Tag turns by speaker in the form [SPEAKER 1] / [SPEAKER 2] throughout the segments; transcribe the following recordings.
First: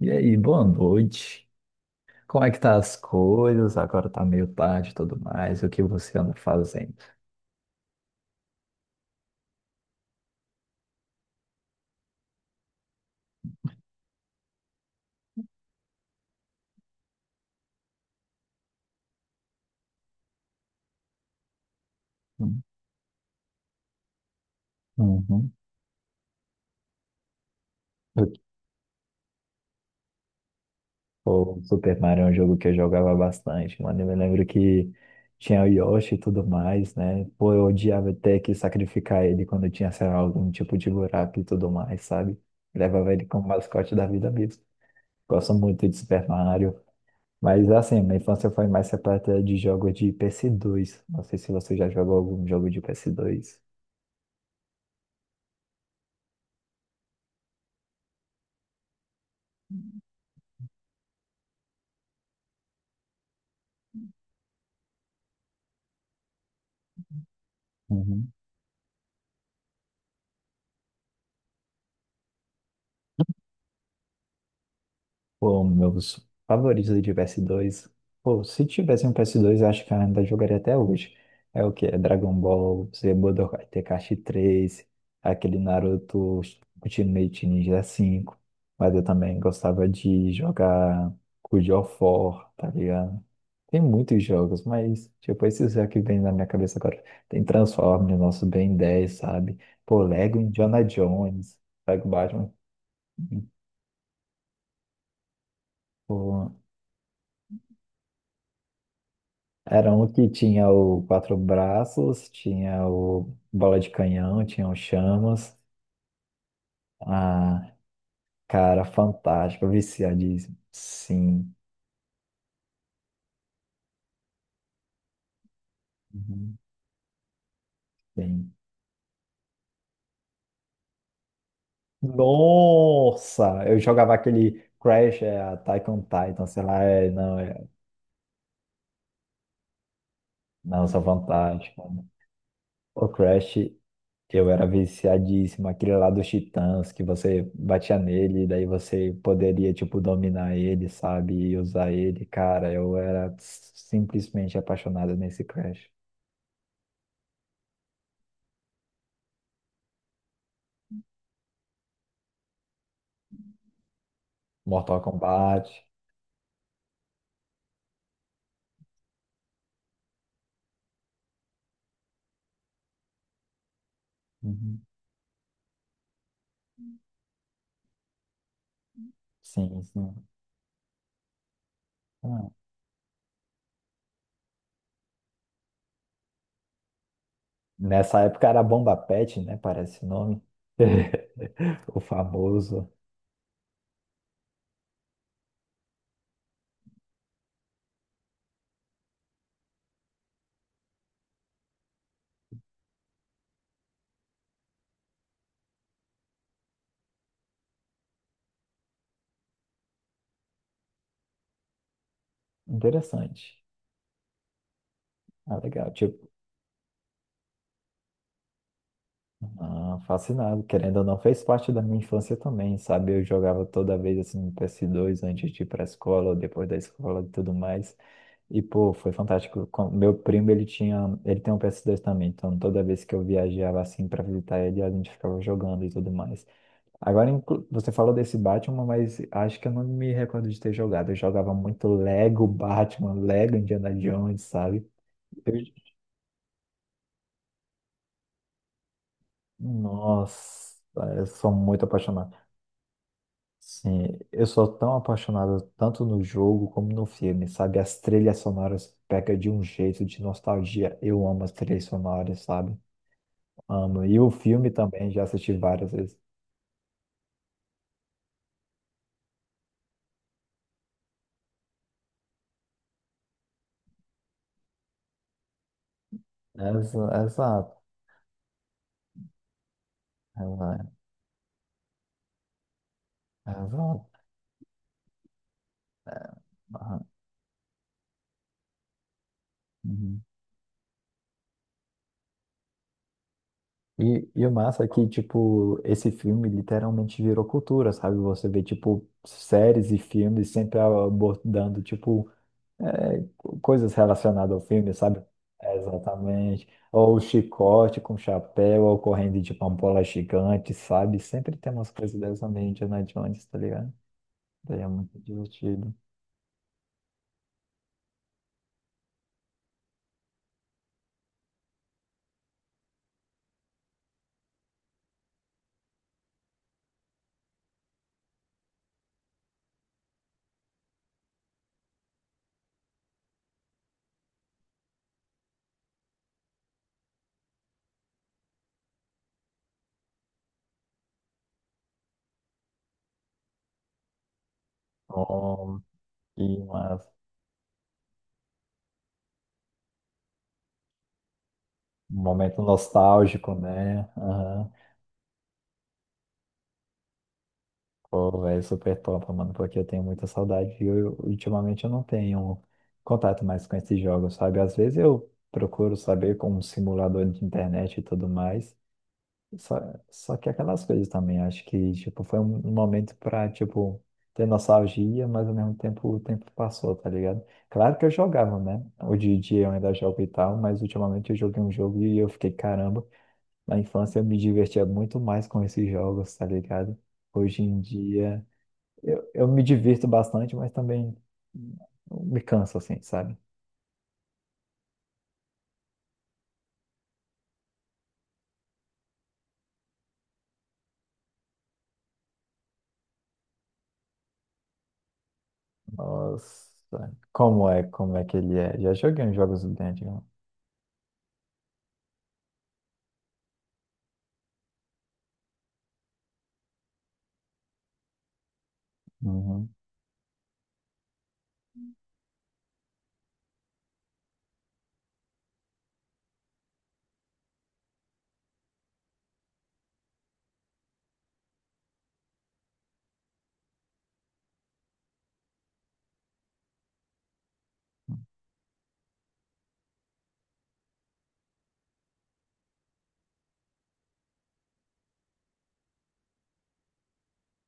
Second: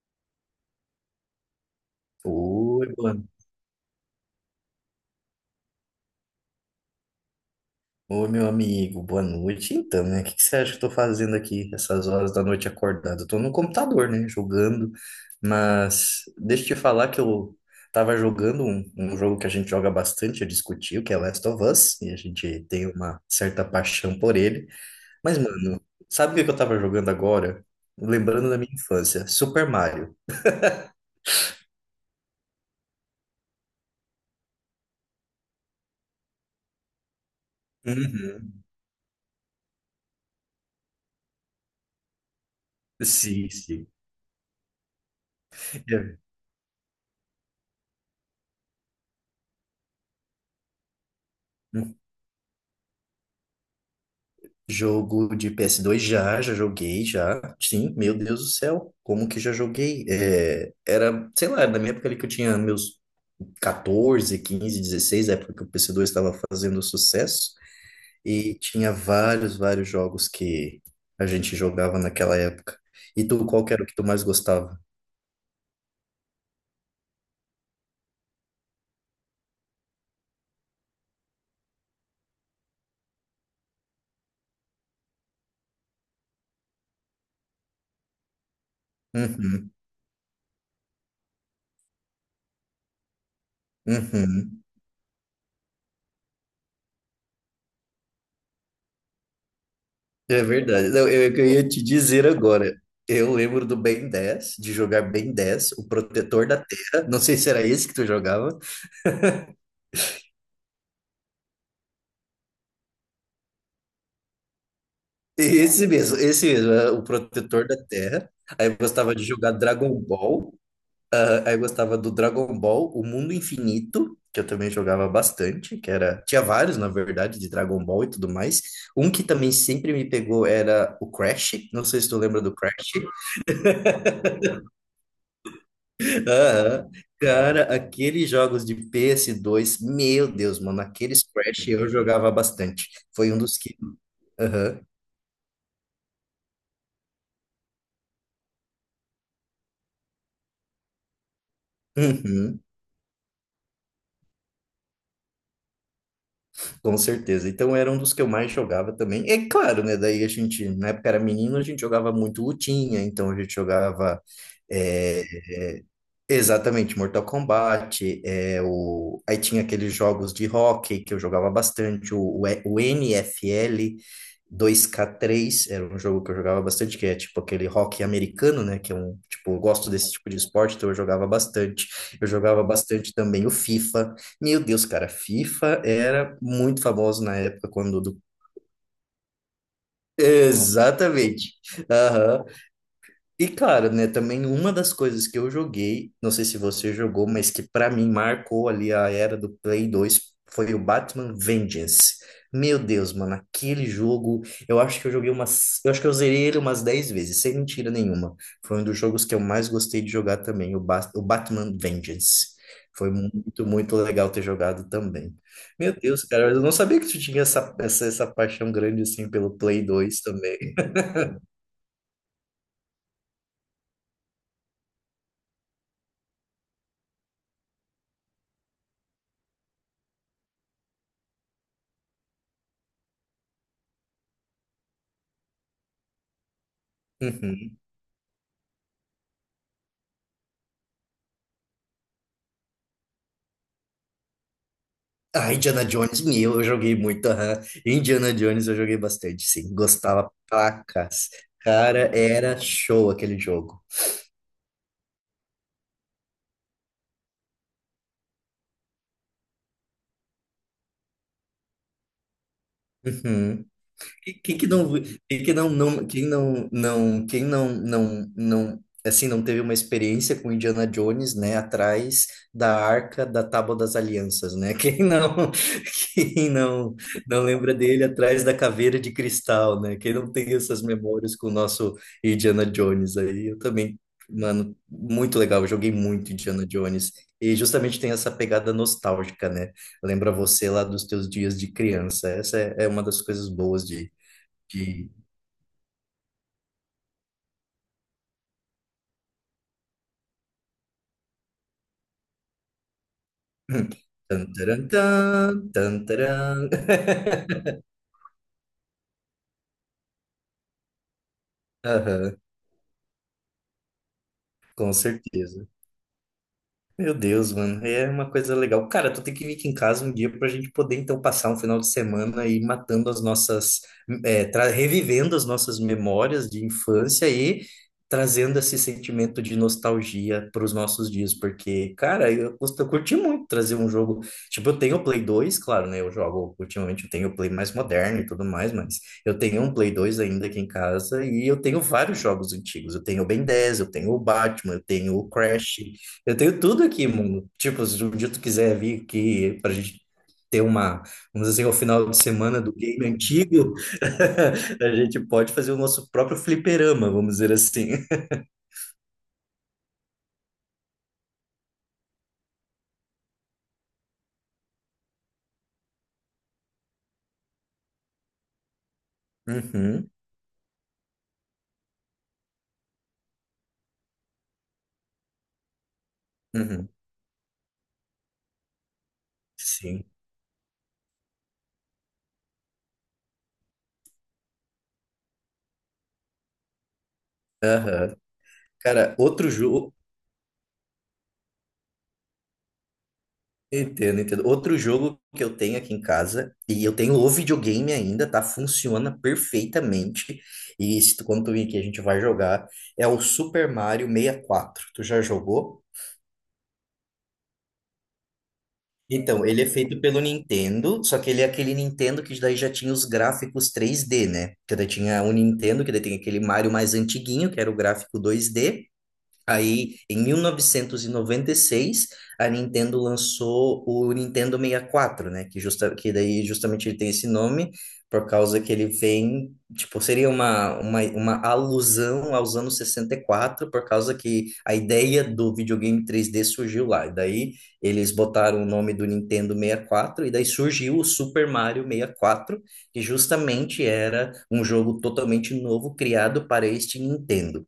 [SPEAKER 1] E aí, boa noite. Como é que tá
[SPEAKER 2] Oi,
[SPEAKER 1] as
[SPEAKER 2] boa...
[SPEAKER 1] coisas? Agora tá meio tarde e tudo mais. O que você anda fazendo?
[SPEAKER 2] Oi, meu amigo, boa noite. Então, né? O que que você acha que eu tô fazendo aqui essas horas da noite acordado? Eu tô no computador, né? Jogando. Mas deixa eu te falar que eu tava jogando um jogo que a gente joga bastante, eu discuti, o que é Last of Us, e a
[SPEAKER 1] Hum.
[SPEAKER 2] gente tem uma certa paixão por ele. Mas,
[SPEAKER 1] Uhum.
[SPEAKER 2] mano, sabe o que que eu tava jogando agora? Lembrando da minha infância, Super Mario.
[SPEAKER 1] O Super Mario é um jogo que eu jogava bastante, mano. Eu me lembro que tinha o Yoshi e tudo mais, né? Pô, eu odiava ter que
[SPEAKER 2] Uhum.
[SPEAKER 1] sacrificar ele quando tinha, sei lá, algum tipo de buraco e tudo mais, sabe? Levava ele como
[SPEAKER 2] Sim, sim.
[SPEAKER 1] mascote da vida mesmo. Gosto muito de Super Mario. Mas assim, minha infância foi mais repleta de jogos de PS2. Não sei se você
[SPEAKER 2] É.
[SPEAKER 1] já jogou algum jogo de PS2.
[SPEAKER 2] Jogo de PS2 já joguei já. Sim, meu Deus do céu, como que já joguei? É, era, sei lá, na minha época ali que eu tinha meus 14 15 16 época que o PS2 estava fazendo sucesso,
[SPEAKER 1] Uhum.
[SPEAKER 2] e tinha vários jogos que a gente jogava naquela época. E tu, qual que era o que tu mais gostava?
[SPEAKER 1] Pô, meus favoritos de PS2. Pô, se tivesse um PS2, eu acho que eu ainda jogaria até hoje. É o que? É Dragon Ball Z Budokai Tenkaichi 3, aquele Naruto Ultimate Ninja 5. Mas eu também
[SPEAKER 2] Uhum,
[SPEAKER 1] gostava de jogar God of War, tá ligado? Tem muitos
[SPEAKER 2] uhum.
[SPEAKER 1] jogos, mas tipo, esses é que vem na minha cabeça agora. Tem Transformers, nosso Ben 10, sabe? Pô, Lego
[SPEAKER 2] É
[SPEAKER 1] Indiana
[SPEAKER 2] verdade. Não, eu
[SPEAKER 1] Jones,
[SPEAKER 2] ia te
[SPEAKER 1] Lego
[SPEAKER 2] dizer
[SPEAKER 1] Batman.
[SPEAKER 2] agora. Eu lembro do Ben 10 de jogar Ben 10 o protetor
[SPEAKER 1] Pô,
[SPEAKER 2] da terra. Não sei se era esse que tu jogava.
[SPEAKER 1] era um que tinha o Quatro Braços, tinha o Bola de Canhão, tinha o Chamas.
[SPEAKER 2] Esse mesmo, é o protetor
[SPEAKER 1] Ah,
[SPEAKER 2] da Terra. Aí eu
[SPEAKER 1] cara,
[SPEAKER 2] gostava de jogar
[SPEAKER 1] fantástico,
[SPEAKER 2] Dragon Ball.
[SPEAKER 1] viciadíssimo.
[SPEAKER 2] Ah, aí
[SPEAKER 1] Sim.
[SPEAKER 2] eu gostava do Dragon Ball, o Mundo Infinito, que eu também jogava bastante, que era, tinha
[SPEAKER 1] Uhum,
[SPEAKER 2] vários, na verdade, de Dragon Ball e tudo
[SPEAKER 1] sim.
[SPEAKER 2] mais. Um que também sempre me pegou era o Crash. Não sei se tu lembra do Crash.
[SPEAKER 1] Nossa! Eu jogava aquele Crash, é, Attack on Titan, sei lá,
[SPEAKER 2] Aham.
[SPEAKER 1] é, não, é,
[SPEAKER 2] Cara, aqueles jogos de PS2, meu Deus, mano,
[SPEAKER 1] nossa,
[SPEAKER 2] aqueles Crash eu
[SPEAKER 1] fantástico, né?
[SPEAKER 2] jogava bastante.
[SPEAKER 1] O
[SPEAKER 2] Foi um
[SPEAKER 1] Crash,
[SPEAKER 2] dos que.
[SPEAKER 1] eu era
[SPEAKER 2] Aham.
[SPEAKER 1] viciadíssimo, aquele lá dos Titãs, que você batia nele, e daí você poderia, tipo, dominar ele, sabe? E usar ele.
[SPEAKER 2] Uhum.
[SPEAKER 1] Cara, eu era simplesmente apaixonado nesse Crash.
[SPEAKER 2] Com certeza. Então era um dos que eu mais jogava também. É claro, né? Daí a gente, na época era menino, a gente jogava muito lutinha, então a gente jogava.
[SPEAKER 1] Mortal
[SPEAKER 2] eh,
[SPEAKER 1] Kombat.
[SPEAKER 2] Exatamente, Mortal Kombat, é, aí tinha aqueles jogos de hóquei que eu jogava bastante, o NFL
[SPEAKER 1] Uhum.
[SPEAKER 2] 2K3 era um jogo que eu jogava bastante, que é tipo aquele hóquei americano, né, que é um, tipo, eu
[SPEAKER 1] Sim,
[SPEAKER 2] gosto desse
[SPEAKER 1] sim.
[SPEAKER 2] tipo de esporte, então eu
[SPEAKER 1] Ah,
[SPEAKER 2] jogava bastante também o FIFA, meu Deus, cara, FIFA era muito famoso na época.
[SPEAKER 1] nessa época era Bomba Pet, né? Parece o nome.
[SPEAKER 2] Exatamente.
[SPEAKER 1] O famoso.
[SPEAKER 2] E cara, né, também uma das coisas que eu joguei, não sei se você jogou, mas que pra mim marcou ali a era do Play 2 foi o Batman Vengeance. Meu Deus, mano, aquele jogo, eu acho que eu joguei umas, eu acho que eu zerei ele umas 10 vezes, sem mentira nenhuma. Foi um dos jogos que eu mais gostei de jogar também, o Batman Vengeance. Foi
[SPEAKER 1] Interessante.
[SPEAKER 2] muito, muito legal ter jogado também.
[SPEAKER 1] Ah, legal.
[SPEAKER 2] Meu Deus,
[SPEAKER 1] Tipo.
[SPEAKER 2] cara, eu não sabia que tu tinha essa paixão grande assim pelo Play
[SPEAKER 1] Ah,
[SPEAKER 2] 2
[SPEAKER 1] fascinado,
[SPEAKER 2] também.
[SPEAKER 1] querendo ou não, fez parte da minha infância também, sabe? Eu jogava toda vez assim no PS2 antes de ir pra escola, depois da escola e tudo mais. E pô, foi fantástico. Meu primo, ele tinha, ele tem um PS2 também, então toda vez que eu viajava assim pra visitar ele, a gente ficava jogando e tudo mais. Agora
[SPEAKER 2] Uhum.
[SPEAKER 1] você falou desse Batman, mas acho que eu não me recordo de ter jogado. Eu jogava muito Lego Batman, Lego Indiana Jones, sabe?
[SPEAKER 2] Ah,
[SPEAKER 1] Eu-
[SPEAKER 2] Indiana Jones, meu, eu joguei muito. Aham. Indiana Jones eu joguei bastante, sim. Gostava
[SPEAKER 1] Nossa,
[SPEAKER 2] pra
[SPEAKER 1] eu
[SPEAKER 2] cacete.
[SPEAKER 1] sou muito
[SPEAKER 2] Cara,
[SPEAKER 1] apaixonado.
[SPEAKER 2] era show aquele jogo.
[SPEAKER 1] Sim, eu sou tão apaixonado tanto no jogo como no filme, sabe? As trilhas sonoras pegam de um jeito de nostalgia. Eu amo as trilhas sonoras, sabe?
[SPEAKER 2] Uhum.
[SPEAKER 1] Amo. E o
[SPEAKER 2] Quem quem que
[SPEAKER 1] filme
[SPEAKER 2] não,
[SPEAKER 1] também, já
[SPEAKER 2] quem
[SPEAKER 1] assisti
[SPEAKER 2] que não,
[SPEAKER 1] várias
[SPEAKER 2] não,
[SPEAKER 1] vezes.
[SPEAKER 2] quem não, assim, não teve uma experiência com Indiana Jones, né, atrás da Arca da Tábua das Alianças, né? Quem não, quem não,
[SPEAKER 1] Exa-
[SPEAKER 2] não lembra
[SPEAKER 1] Exato.
[SPEAKER 2] dele atrás da Caveira de Cristal, né? Quem não tem essas
[SPEAKER 1] Exa-
[SPEAKER 2] memórias com o nosso Indiana Jones aí, eu também,
[SPEAKER 1] Exato.
[SPEAKER 2] mano, muito legal, eu joguei muito Indiana
[SPEAKER 1] Aham.
[SPEAKER 2] Jones. E justamente tem essa pegada nostálgica, né?
[SPEAKER 1] Uhum.
[SPEAKER 2] Lembra você lá dos teus dias de criança. Essa é uma das coisas boas de
[SPEAKER 1] E o massa é que,
[SPEAKER 2] de.
[SPEAKER 1] tipo, esse filme literalmente virou cultura, sabe? Você vê, tipo, séries e filmes sempre abordando, tipo, coisas
[SPEAKER 2] Tan,
[SPEAKER 1] relacionadas ao
[SPEAKER 2] taran,
[SPEAKER 1] filme, sabe?
[SPEAKER 2] tan, tan, taran.
[SPEAKER 1] Exatamente. Ou o chicote com chapéu, ou correndo de pampola gigante, sabe? Sempre tem umas coisas
[SPEAKER 2] Aham,
[SPEAKER 1] dessa meio Indiana Jones, tá ligado? Daí é
[SPEAKER 2] com
[SPEAKER 1] muito
[SPEAKER 2] certeza.
[SPEAKER 1] divertido.
[SPEAKER 2] Meu Deus, mano, é uma coisa legal. Cara, tu tem que vir aqui em casa um dia pra gente poder então passar um final de semana e matando as nossas, revivendo as nossas memórias de infância e trazendo esse sentimento de nostalgia para os nossos dias, porque, cara, eu curti muito trazer um jogo. Tipo, eu tenho o Play 2, claro, né? Eu jogo ultimamente, eu tenho o Play mais moderno e tudo mais, mas eu tenho um Play 2 ainda aqui em casa e eu tenho vários jogos antigos. Eu tenho o Ben 10, eu tenho o Batman, eu tenho o Crash.
[SPEAKER 1] Bom,
[SPEAKER 2] Eu
[SPEAKER 1] e
[SPEAKER 2] tenho tudo aqui, mundo. Tipo, se um dia tu quiser vir aqui pra gente ter uma, vamos dizer, o final de
[SPEAKER 1] um
[SPEAKER 2] semana
[SPEAKER 1] momento
[SPEAKER 2] do game
[SPEAKER 1] nostálgico,
[SPEAKER 2] antigo,
[SPEAKER 1] né? Aham.
[SPEAKER 2] a gente pode fazer o nosso próprio fliperama, vamos dizer assim.
[SPEAKER 1] Pô, velho, super top, mano, porque eu tenho muita saudade e ultimamente eu não tenho contato mais com esses jogos, sabe? Às vezes eu procuro saber com um simulador de internet e tudo mais. Só,
[SPEAKER 2] Uhum,
[SPEAKER 1] só que aquelas coisas também, acho que, tipo, foi um momento pra, tipo, ter nostalgia, mas ao mesmo tempo o tempo
[SPEAKER 2] uhum,
[SPEAKER 1] passou, tá ligado? Claro que eu jogava, né? Hoje em dia eu ainda
[SPEAKER 2] sim.
[SPEAKER 1] jogo e tal, mas ultimamente eu joguei um jogo e eu fiquei, caramba, na infância eu me divertia muito mais com esses jogos, tá ligado? Hoje em
[SPEAKER 2] Aham.
[SPEAKER 1] dia
[SPEAKER 2] Cara,
[SPEAKER 1] eu
[SPEAKER 2] outro
[SPEAKER 1] me
[SPEAKER 2] jogo.
[SPEAKER 1] divirto bastante, mas também me canso, assim, sabe?
[SPEAKER 2] Entendo, entendo. Outro jogo que eu tenho aqui em casa, e eu tenho o videogame ainda, tá? Funciona perfeitamente. E se tu, quando tu vir aqui, a gente vai jogar. É o Super Mario 64. Tu já jogou?
[SPEAKER 1] Nossa, como é que ele é? Já joguei uns
[SPEAKER 2] Então, ele
[SPEAKER 1] jogos
[SPEAKER 2] é
[SPEAKER 1] do
[SPEAKER 2] feito pelo
[SPEAKER 1] Dungeon.
[SPEAKER 2] Nintendo, só que ele é aquele Nintendo que daí já tinha os gráficos 3D, né? Que daí tinha o Nintendo, que daí tem aquele Mario mais antiguinho, que era o gráfico 2D.
[SPEAKER 1] Uhum.
[SPEAKER 2] Aí, em mil novecentos e noventa e seis, a Nintendo lançou o Nintendo 64, né? Que daí justamente ele tem esse nome por causa que ele vem, tipo, seria uma alusão aos anos 64 por causa que a ideia do videogame 3D surgiu lá. E daí eles botaram o nome do Nintendo 64 e quatro, e daí surgiu o Super Mario 64 que justamente era um jogo totalmente novo criado para este Nintendo.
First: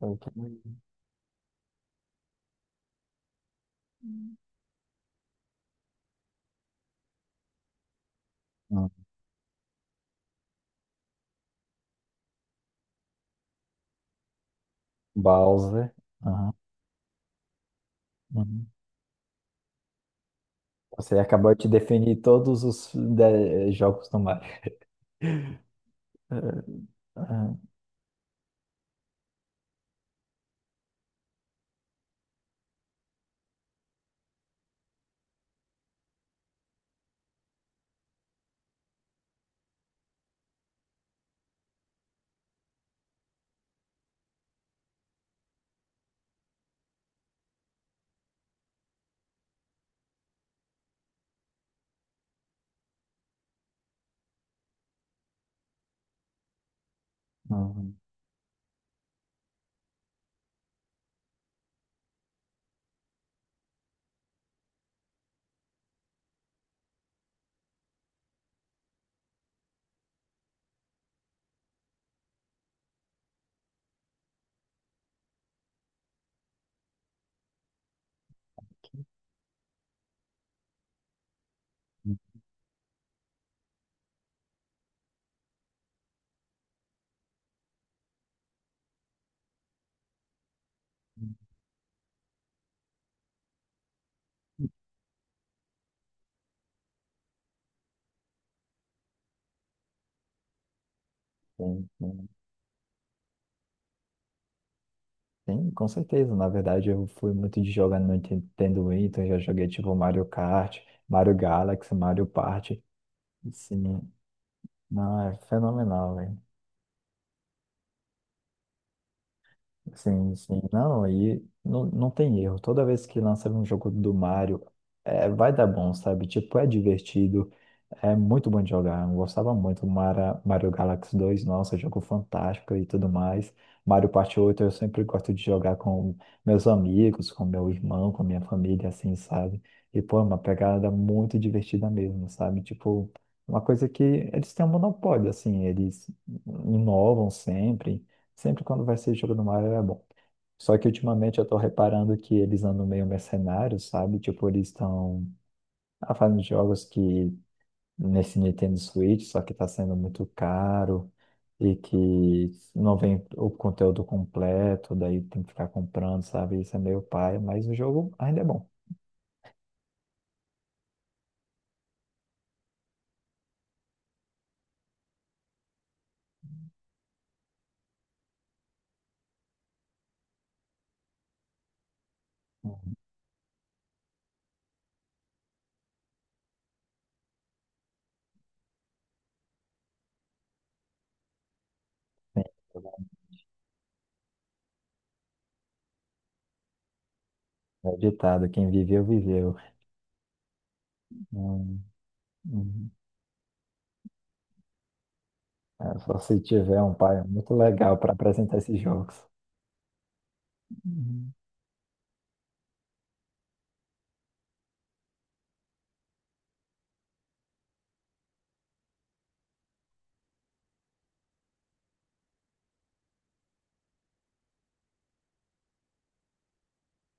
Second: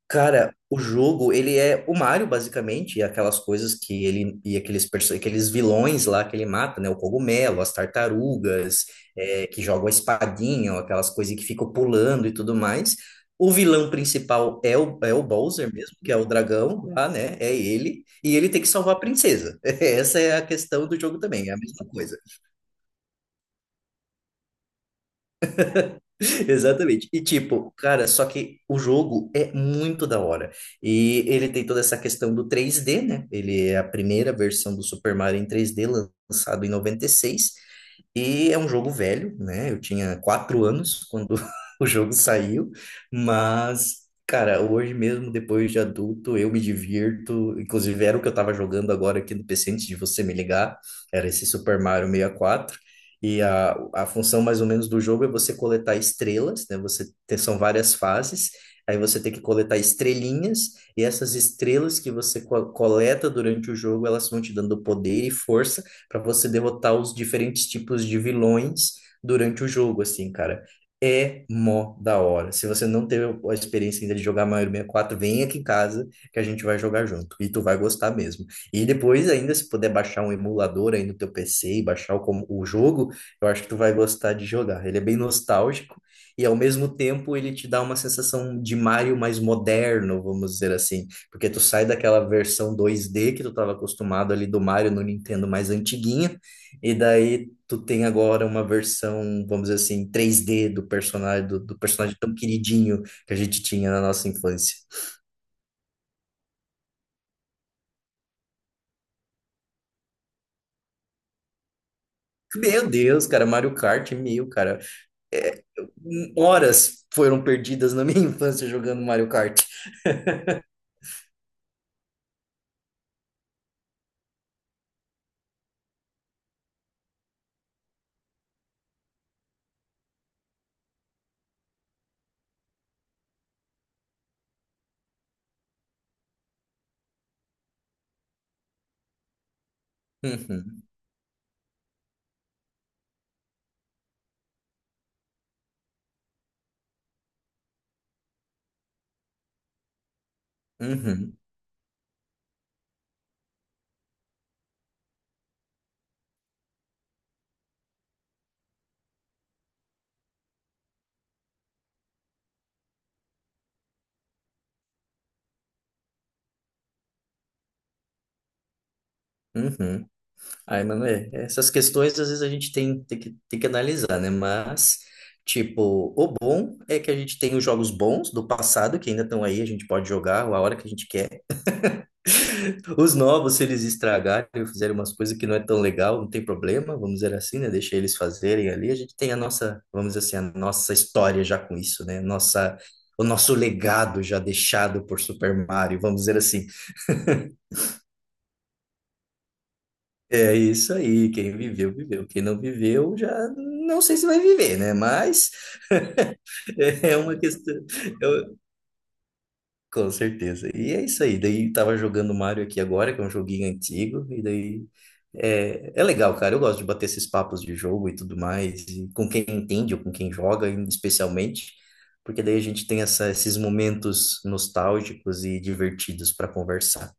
[SPEAKER 1] Ok.
[SPEAKER 2] Cara, o jogo, ele é o Mario, basicamente, e aquelas coisas que ele, aqueles vilões lá que ele mata, né? O cogumelo, as tartarugas,
[SPEAKER 1] Uhum.
[SPEAKER 2] é, que jogam a espadinha, ou aquelas coisas que ficam pulando e tudo mais. O vilão principal é o Bowser
[SPEAKER 1] Bowser.
[SPEAKER 2] mesmo, que é o
[SPEAKER 1] Aham,
[SPEAKER 2] dragão lá, né? É ele. E ele tem
[SPEAKER 1] uhum.
[SPEAKER 2] que salvar a princesa. Essa é a questão do
[SPEAKER 1] Você
[SPEAKER 2] jogo também, é
[SPEAKER 1] acabou
[SPEAKER 2] a
[SPEAKER 1] de
[SPEAKER 2] mesma
[SPEAKER 1] definir
[SPEAKER 2] coisa.
[SPEAKER 1] todos os jogos do Mario.
[SPEAKER 2] Exatamente. E
[SPEAKER 1] Eh,
[SPEAKER 2] tipo, cara, só que o jogo é muito da hora. E ele tem toda essa questão do 3D, né? Ele é a primeira versão do Super Mario em 3D lançado em 96. E é um jogo velho, né? Eu tinha 4 anos quando o jogo saiu, mas, cara, hoje mesmo, depois de adulto, eu me divirto. Inclusive, era o que eu tava jogando agora aqui no PC antes de você me ligar, era esse Super Mario 64. E quatro. E a função mais ou menos do jogo é você coletar estrelas, né? Você tem, são várias
[SPEAKER 1] Uhum.
[SPEAKER 2] fases. Aí você tem que coletar estrelinhas, e essas estrelas que você coleta durante o jogo, elas vão te dando poder e força para você derrotar os diferentes tipos de vilões durante o jogo, assim, cara. É mó da hora. Se você não teve a experiência ainda de jogar Mario 64 vem aqui em casa que a gente vai jogar junto. E tu vai gostar mesmo. E depois, ainda, se puder baixar um emulador aí no teu PC e baixar o jogo, eu acho que tu vai gostar de jogar. Ele é bem nostálgico. E ao mesmo tempo ele te dá uma sensação de Mario mais moderno, vamos dizer assim, porque tu sai daquela versão 2D que tu estava acostumado ali do Mario no Nintendo mais antiguinha e daí tu tem agora uma versão, vamos dizer assim, 3D do personagem, do
[SPEAKER 1] Tem,
[SPEAKER 2] personagem
[SPEAKER 1] tem,
[SPEAKER 2] tão queridinho que a gente tinha na nossa infância.
[SPEAKER 1] tem, com certeza. Na verdade, eu fui muito de jogar no Nintendo Wii, então eu já joguei tipo Mario Kart, Mario Galaxy, Mario Party.
[SPEAKER 2] Meu Deus, cara, Mario
[SPEAKER 1] Sim,
[SPEAKER 2] Kart mil, cara.
[SPEAKER 1] não, é
[SPEAKER 2] É,
[SPEAKER 1] fenomenal, velho.
[SPEAKER 2] horas foram perdidas na minha infância jogando Mario Kart.
[SPEAKER 1] Sim, sim. Não, aí não, não tem erro. Toda vez que lançar um jogo do Mario, é, vai dar bom, sabe? Tipo, é divertido, é muito bom de jogar. Eu gostava muito do Mario Galaxy 2, nossa, jogo fantástico e tudo mais. Mario Party 8. Eu sempre gosto de jogar com meus amigos, com meu irmão, com minha família, assim, sabe? E, pô, é uma
[SPEAKER 2] Uhum,
[SPEAKER 1] pegada muito divertida mesmo, sabe? Tipo, uma coisa que eles têm um monopólio, assim, eles inovam sempre. Sempre quando vai ser jogo no Mario é bom. Só que
[SPEAKER 2] uhum,
[SPEAKER 1] ultimamente eu tô reparando que eles andam meio mercenários, sabe? Tipo, eles estão fazendo jogos que nesse Nintendo Switch, só que tá sendo muito caro e que não vem o conteúdo completo, daí tem que ficar comprando, sabe? Isso é meio pai, mas o jogo ainda é bom.
[SPEAKER 2] uhum. Ai, mano, é, essas questões às vezes a gente tem que analisar, né? Mas, tipo, o bom é que a gente tem os jogos bons do passado que ainda estão aí, a gente pode jogar a hora que a gente quer.
[SPEAKER 1] Uhum.
[SPEAKER 2] Os novos, se eles estragarem ou fizerem umas coisas que não é tão legal, não tem problema, vamos dizer assim, né? Deixa eles fazerem ali. A gente tem a nossa, vamos dizer assim, a nossa história já com isso, né?
[SPEAKER 1] Sim,
[SPEAKER 2] Nossa, o nosso legado já deixado por Super Mario, vamos dizer assim.
[SPEAKER 1] é ditado, quem viveu, viveu.
[SPEAKER 2] É isso aí, quem
[SPEAKER 1] Hum,
[SPEAKER 2] viveu, viveu. Quem não
[SPEAKER 1] hum.
[SPEAKER 2] viveu, já não sei se vai viver, né? Mas
[SPEAKER 1] É, só se tiver um
[SPEAKER 2] é
[SPEAKER 1] pai
[SPEAKER 2] uma
[SPEAKER 1] muito
[SPEAKER 2] questão.
[SPEAKER 1] legal para
[SPEAKER 2] É,
[SPEAKER 1] apresentar esses jogos.
[SPEAKER 2] com certeza. E é isso
[SPEAKER 1] Uhum.
[SPEAKER 2] aí. Daí tava jogando Mario aqui agora, que é um joguinho antigo, e daí é legal, cara. Eu gosto de bater esses papos de jogo e tudo mais, e com quem entende ou com quem joga, especialmente, porque daí a gente tem esses momentos nostálgicos e divertidos para conversar.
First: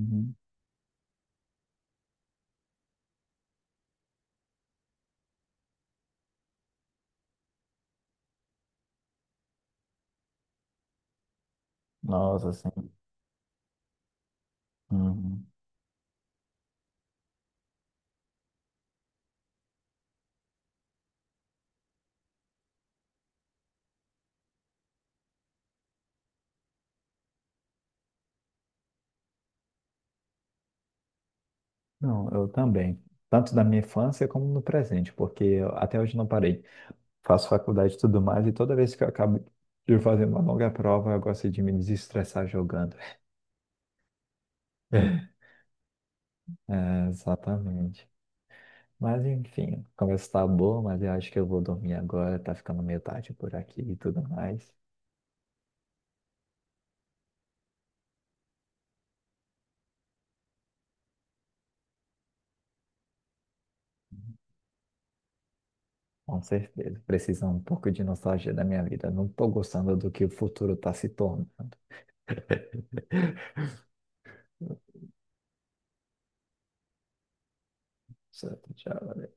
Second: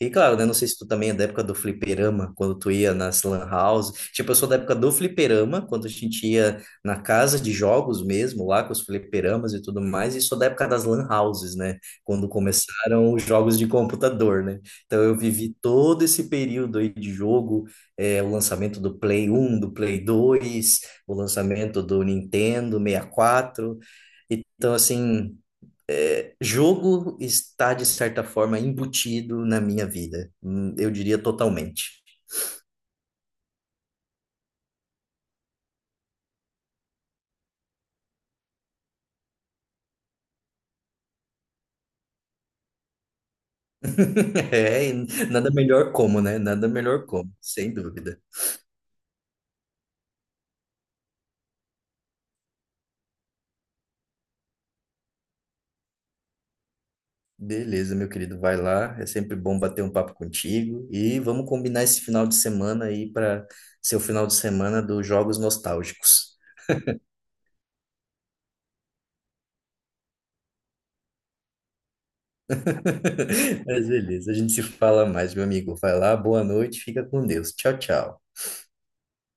[SPEAKER 2] E claro, né? Não sei se tu também é da época do fliperama, quando tu ia nas lan house. Tipo, eu sou da época do fliperama, quando a gente ia na casa de jogos mesmo, lá com os fliperamas e tudo mais. E sou da época das lan houses, né? Quando
[SPEAKER 1] Nossa, assim.
[SPEAKER 2] começaram os jogos de computador, né? Então eu
[SPEAKER 1] Uhum.
[SPEAKER 2] vivi todo esse período aí de jogo, é, o lançamento do Play 1 do Play 2 o lançamento do Nintendo 64. Então, assim. É, jogo está, de certa forma, embutido na minha vida. Eu diria totalmente.
[SPEAKER 1] Não, eu também. Tanto da minha infância como no presente, porque eu até hoje não parei. Faço faculdade e tudo mais, e toda vez que eu acabo de fazer uma longa prova, eu gosto de me desestressar jogando.
[SPEAKER 2] É, e nada melhor como, né? Nada melhor
[SPEAKER 1] É,
[SPEAKER 2] como, sem
[SPEAKER 1] exatamente.
[SPEAKER 2] dúvida.
[SPEAKER 1] Mas enfim, a conversa tá boa, mas eu acho que eu vou dormir agora, tá ficando meio tarde por aqui e tudo mais.
[SPEAKER 2] Beleza, meu querido, vai lá. É sempre bom bater um papo contigo. E vamos combinar esse final de semana aí para ser o final de semana dos jogos nostálgicos.
[SPEAKER 1] Com certeza. Precisa um pouco de nostalgia da minha vida. Não tô gostando do que o futuro tá se tornando.
[SPEAKER 2] Mas beleza, a gente se fala mais, meu amigo. Vai lá, boa noite, fica com Deus. Tchau, tchau.
[SPEAKER 1] Certo, tchau.